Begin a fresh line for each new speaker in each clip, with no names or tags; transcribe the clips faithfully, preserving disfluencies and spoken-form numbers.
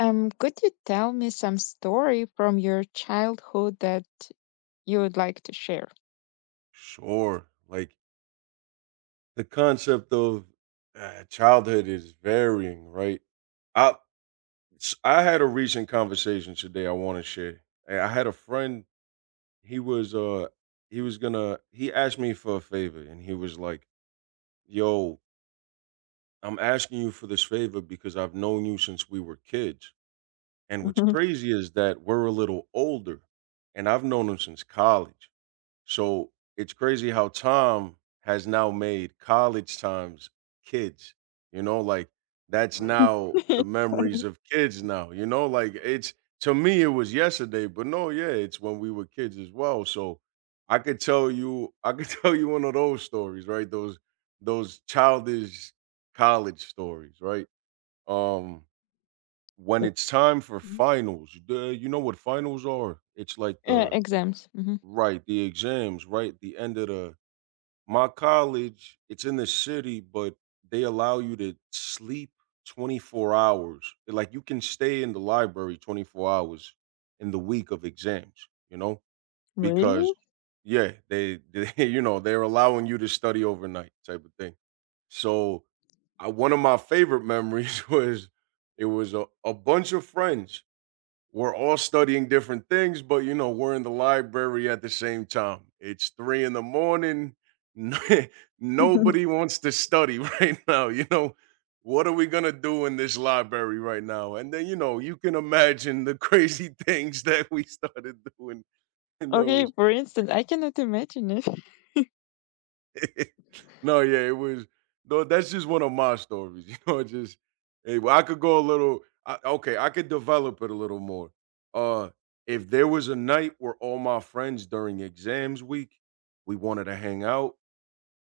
Um, could you tell me some story from your childhood that you would like to share?
Sure. Like the concept of uh, childhood is varying, right? I s- I had a recent conversation today I want to share. I I had a friend, he was uh he was going to he asked me for a favor and he was like, "Yo, I'm asking you for this favor because I've known you since we were kids." And what's
Mhm.
crazy is that we're a little older and I've known him since college. So it's crazy how Tom has now made college times kids, you know, like that's now the memories of kids now, you know, like it's to me, it was yesterday, but no, yeah, it's when we were kids as well. So I could tell you, I could tell you one of those stories, right? Those, those childish college stories, right? Um, when it's time for finals, the, you know what finals are? It's like
Uh,
the,
exams. Hmm.
right, the exams, right? The end of the My college, it's in the city, but they allow you to sleep twenty-four hours. Like you can stay in the library twenty-four hours in the week of exams, you know,
Really?
because yeah, they, they you know, they're allowing you to study overnight type of thing. So I, one of my favorite memories was it was a, a bunch of friends we're all studying different things, but you know, we're in the library at the same time. It's three in the morning. Nobody wants to study right now. You know, what are we going to do in this library right now? And then, you know, you can imagine the crazy things that we started doing in
Okay,
those.
for instance, I cannot imagine it.
No, yeah, it was. No, that's just one of my stories. You know, it just Hey, well, I could go a little. I, okay, I could develop it a little more. Uh, if there was a night where all my friends during exams week, we wanted to hang out.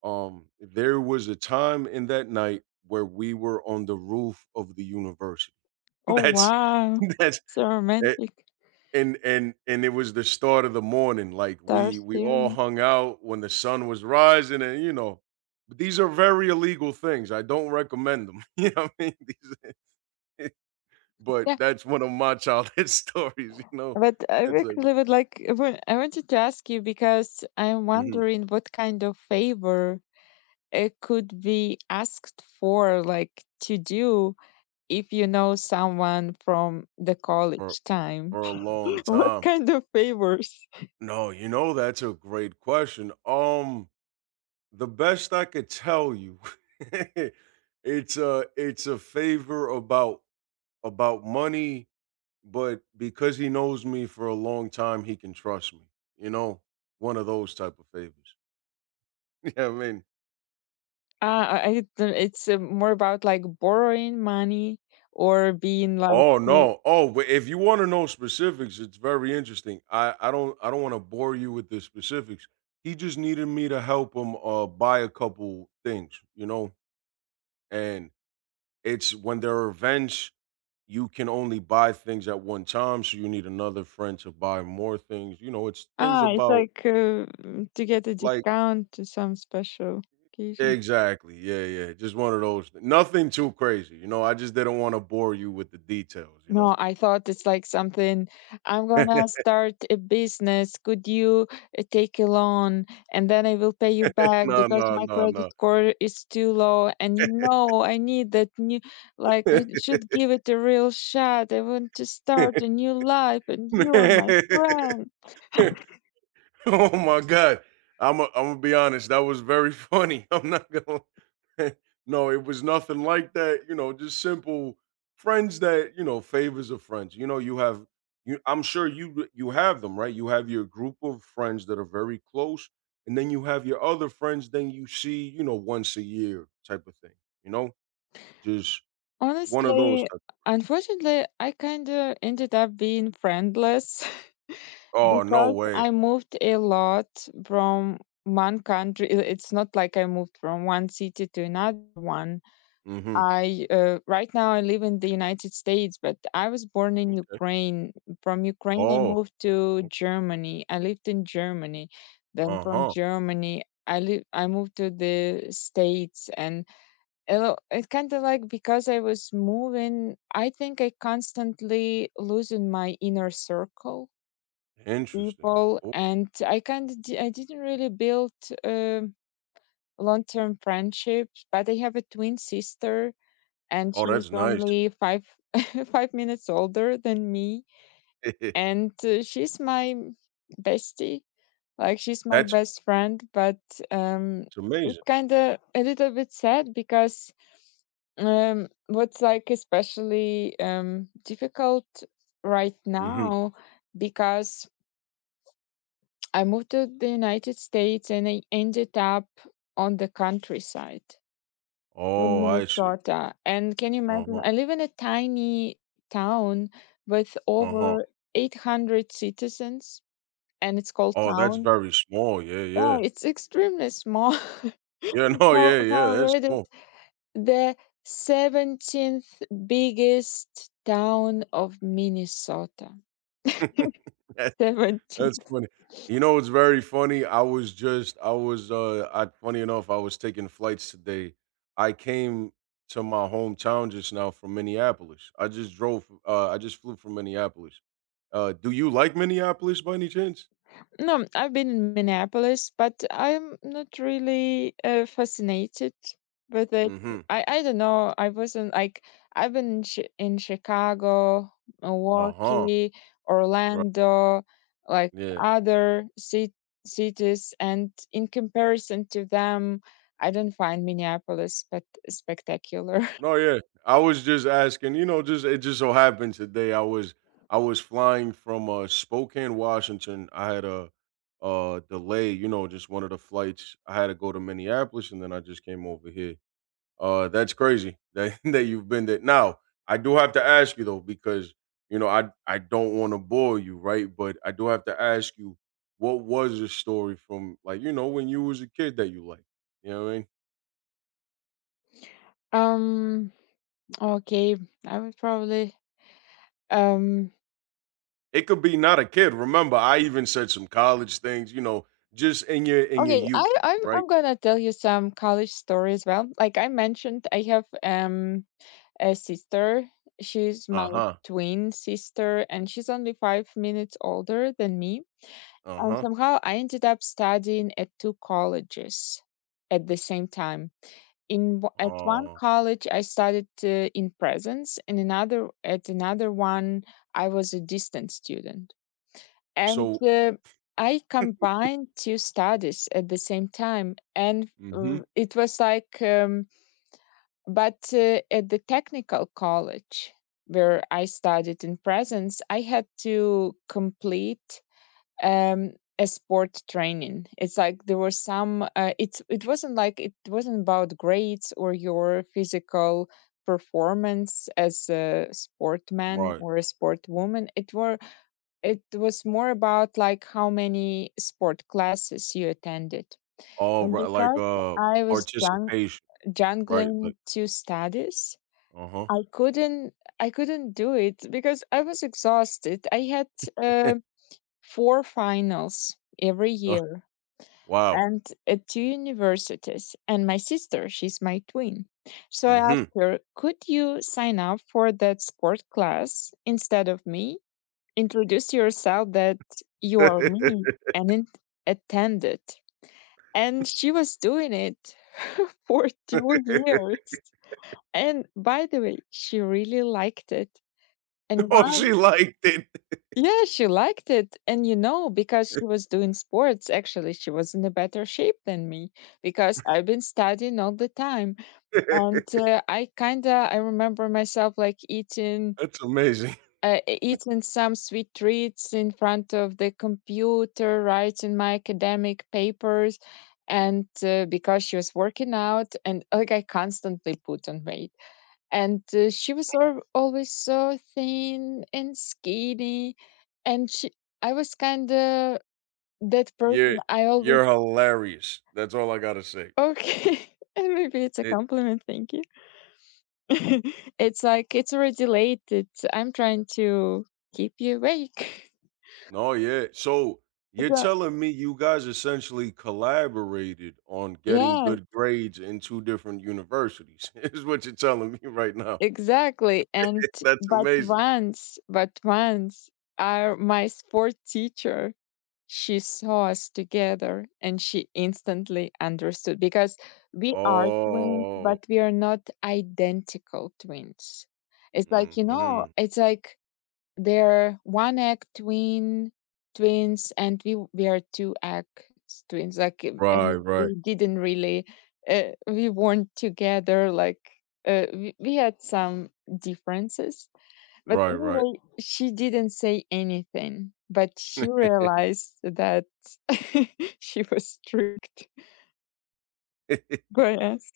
Um, there was a time in that night where we were on the roof of the university.
Oh,
that's
wow.
that's
So romantic.
and and and it was the start of the morning. Like
Star
we we all
theorem.
hung out when the sun was rising, and you know, but these are very illegal things. I don't recommend them. You know what I mean? These, but
Yeah,
that's one of my childhood stories. You know,
but I
that's like
actually would like, I wa- I wanted to ask you because I'm
mhm,
wondering what kind of favor it could be asked for, like to do, if you know someone from the college
for
time.
for a long
What
time.
kind of favors?
No, you know that's a great question. Um, the best I could tell you, it's a it's a favor about about money but because he knows me for a long time, he can trust me. You know, one of those type of favors. Yeah, I mean?
uh, I, I don't- It's uh, more about like borrowing money or being like
Oh
uh,
no. Oh, but if you want to know specifics, it's very interesting. I I don't I don't want to bore you with the specifics. He just needed me to help him uh buy a couple things, you know? And it's when there are events, you can only buy things at one time, so you need another friend to buy more things. You know, it's things
ah it's
about
like uh, to get a
like
discount to some special occasion.
Exactly. Yeah, yeah. Just one of those. th- Nothing too crazy. You know, I just didn't want to bore you with the details, you know.
No, I thought it's like something, "I'm gonna start a business. Could you uh, take a loan? And then I will pay you back
No,
because
no,
my
no,
credit
no.
score is too low. And you know, I need that new, like, I should give it a real shot. I want to start a new life, and you are my friend."
Oh my god. I'm a, I'm gonna be honest. That was very funny. I'm not gonna. No, it was nothing like that. You know, just simple friends that you know favors of friends. You know, you have you. I'm sure you you have them, right? You have your group of friends that are very close, and then you have your other friends. Then you see, you know, once a year type of thing. You know, just one of those.
Honestly,
Type.
unfortunately, I kind of ended up being friendless,
Oh no
because
way.
I moved a lot from one country. i- It's not like I moved from one city to another one.
Mm-hmm.
I uh, Right now I live in the United States, but I was born in Ukraine. From Ukraine, I
Oh.
moved to Germany. I lived in Germany. Then
Uh
from
huh.
Germany, I live. I moved to the States, and it'll- it's kind of like because I was moving, I think I constantly losing my inner circle
Interesting.
people,
Cool.
and I kind of di- I didn't really build um long-term friendships. But I have a twin sister, and
Oh,
she's
that's nice.
only five five minutes older than me. And uh, she's my bestie. Like she's my
That's
best friend, but um
It's
it's
amazing.
kind of a little bit sad, because um what's like especially um difficult right
Mhm.
now, because I moved to the United States and I ended up on the countryside in
Oh, I see.
Minnesota. And can you imagine?
Uh-huh,
I live in a tiny town with
uh-huh.
over eight hundred citizens, and it's called
Oh, that's
town.
very small. Yeah,
Yeah,
yeah.
it's extremely small.
Yeah, no,
How
yeah,
how
yeah,
I
that's
read it?
small.
The seventeenth biggest town of Minnesota. seventeen.
That's funny. You know it's very funny? I was just I was, uh I Funny enough, I was taking flights today. I came to my hometown just now from Minneapolis. I just drove uh, I just flew from Minneapolis. Uh, do you like Minneapolis by any chance?
No, I've been in Minneapolis, but I'm not really uh, fascinated with it.
Mhm.
I I don't know. I wasn't like I've been in, Chi- in Chicago,
Uh-huh.
Milwaukee,
Right.
Orlando, like
Yeah.
other ci- cities, and in comparison to them, I don't find Minneapolis spect- spectacular.
No, yeah. I was just asking, you know, just it just so happened today I was I was flying from uh Spokane, Washington. I had a uh delay, you know, just one of the flights. I had to go to Minneapolis and then I just came over here. Uh that's crazy that that you've been there. Now, I do have to ask you though because you know, I I don't want to bore you, right? But I do have to ask you what was the story from like, you know, when you was a kid that you liked? You know what I mean?
Um. Okay, I would probably um
It could be not a kid. Remember, I even said some college things, you know, just in your in your
Okay, I
youth,
I'm
right?
I'm gonna tell you some college story as well. Like I mentioned, I have um a sister. She's my
Uh-huh.
twin sister, and she's only five minutes older than me. And
Uh-huh.
somehow I ended up studying at two colleges at the same time. In w- at one
Uh,
college, I studied uh, in presence, and another at another one, I was a distance student, and
so
uh, I combined two studies at the same time. And
mhm.
uh, it was like, um, but uh, at the technical college where I studied in presence, I had to complete um, a sport training. It's like there was some. Uh, it's it wasn't like it wasn't about grades or your physical performance as a sportman
Right.
or a sportwoman. It were it was more about like how many sport classes you attended.
All
And
right, like
because
uh
I was jung-
participation, right?
jungling
Like,
two studies,
uh-huh.
I couldn't I couldn't do it because I was exhausted. I had uh, four finals every
Uh,
year
wow.
and at two universities. And my sister, she's my twin. So I asked
Mhm.
her, could you sign up for that sport class instead of me? Introduced yourself that you are me and it attended. And she was doing it for two years. And by the way, she really liked it. And
Oh,
one,
she liked it.
yeah, she liked it. And you know, because she was doing sports, actually, she was in a better shape than me because I've been studying all the time. And uh, I kind of, I remember myself like eating
That's amazing.
uh, e- eating some sweet treats in front of the computer, writing my academic papers, and uh, because she was working out, and like I constantly put on weight, and uh, she was al- always so thin and skinny, and she, I was kind of that person.
You're
I always.
you're hilarious. That's all I gotta say.
Okay. And maybe it's a
It
compliment, thank you. It's like it's already late. It's, I'm trying to keep you awake.
No, yeah. So you're
So,
telling me you guys essentially collaborated on getting
yeah.
good grades in two different universities, is what you're telling me right now.
Exactly. And
That's
but
amazing.
once, but once, our my sport teacher, she saw us together and she instantly understood because we are twins,
Oh,
but we are not identical twins. It's like, you know,
hmm,
it's like they're one egg twin twins, and we we are two egg twins. Like, um,
right,
and
right,
we didn't really, uh, we weren't together. Like, uh, we, we had some differences, but
right, right.
anyway, she didn't say anything. But she realized that she was tricked by us.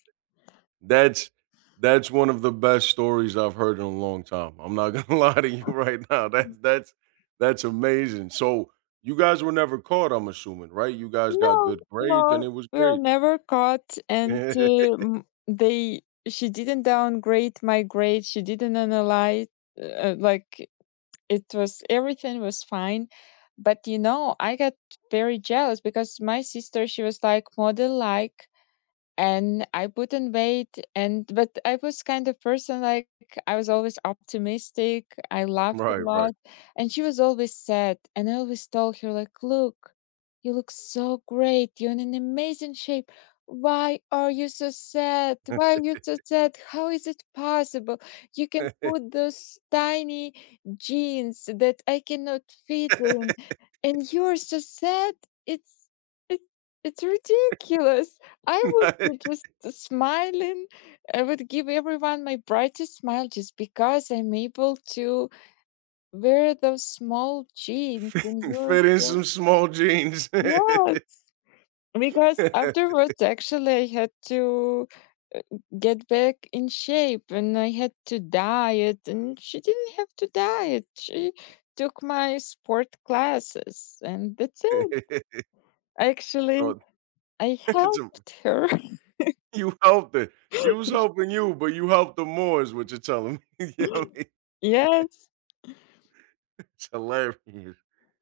that's that's one of the best stories I've heard in a long time. I'm not gonna lie to you right now. That's that's that's amazing. So you guys were never caught, I'm assuming, right? You guys got
No,
good grades and
no,
it was
we were
great.
never caught, and um, they she didn't downgrade my grade. She didn't analyze, uh, like it was everything was fine. But you know, I got very jealous, because my sister, she was like model like, and I put not wait. and but I was kind of person like I was always optimistic. I laughed
Right,
a
right.
lot and she was always sad, and I always told her like, look, you look so great. You're in an amazing shape. Why are you so sad? Why are you so sad? How is it possible? You can put those tiny jeans that I cannot fit in and you're so sad. It's, it's it's ridiculous. I would just smiling. I would give everyone my brightest smile just because I'm able to wear those small jeans and wear
Fit in
the-
some small jeans.
Yes, because afterwards, actually, I had to get back in shape and I had to diet, and she didn't have to diet. She took my sport classes, and that's it. Actually,
Oh,
I
it's a
helped her.
you helped it. She was helping you, but you helped her more is what you're telling me. You know what I mean?
Yes.
It's hilarious.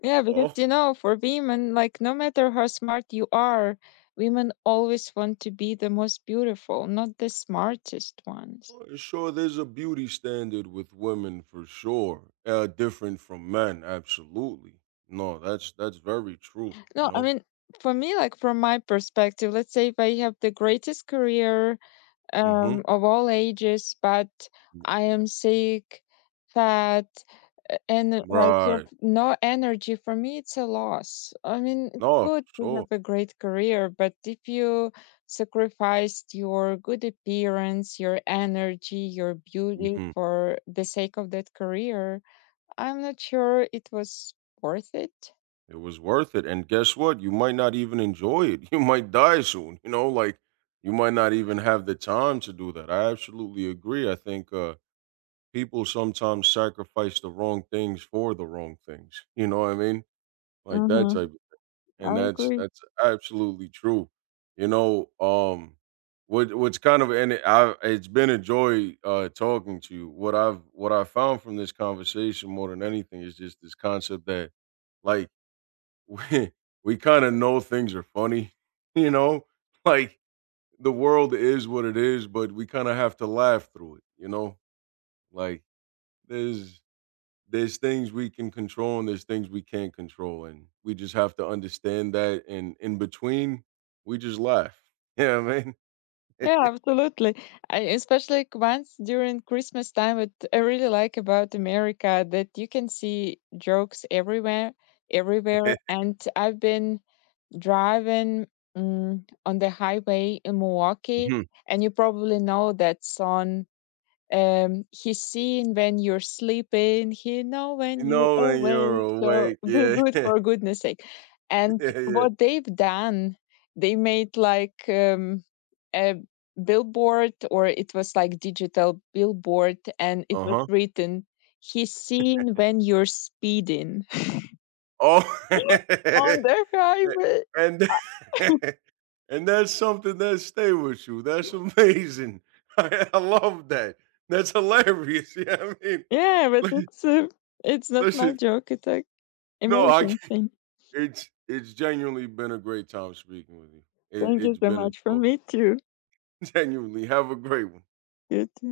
Yeah, because
Oh,
you know, for women, like, no matter how smart you are, women always want to be the most beautiful, not the smartest ones.
sure, there's a beauty standard with women for sure. Uh, different from men, absolutely. No, that's that's very true, you
No, I
know?
mean, for me, like from my perspective, let's say if I have the greatest career,
Mhm.
um, of all ages, but I am sick, fat, uh, and uh, like you have
Right.
no energy. For me, it's a loss. I mean, it's
No,
good to
sure.
have a great career, but if you sacrificed your good appearance, your energy, your beauty
Mhm.
for the sake of that career, I'm not sure it was worth it.
It was worth it, and guess what? You might not even enjoy it. You might die soon, you know, like, you might not even have the time to do that. I absolutely agree. I think, uh, people sometimes sacrifice the wrong things for the wrong things, you know what I mean? Like that
Mm-hmm.
type and
I
that's
agree.
that's absolutely true. You know, um, what what's kind of and I It's been a joy, uh, talking to you. What I've what I found from this conversation more than anything is just this concept that, like we we kind of know things are funny, you know? Like the world is what it is, but we kind of have to laugh through it, you know? Like there's there's things we can control and there's things we can't control and we just have to understand that and in between we just laugh. Yeah, man.
Yeah, absolutely. I, especially like once during Christmas time, what I really like about America that you can see jokes everywhere, everywhere. And I've been driving mm, on the highway in Milwaukee,
Mhm.
and you probably know that song, um, he's seen when you're sleeping, he know
You
when you
know when you're
awake, so
awake.
be
Yeah.
good for goodness sake. And
Yeah, yeah.
what they've done, they made like um, a billboard, or it was like digital billboard, and it was
Uh-huh.
written, he's seen when you're speeding
Oh.
on the highway.
And And that's something that stay with you. That's amazing. I, I love that. That's hilarious. Yeah, I mean,
Yeah, but
li-
it's uh, it's not my
listen,
joke, it's a
no, I
American
can't-
thing.
it's it's genuinely been a great time speaking with you. It,
Thank you
it's
so
been a
much, for
joy.
me too.
Genuinely, have a great one.
You too.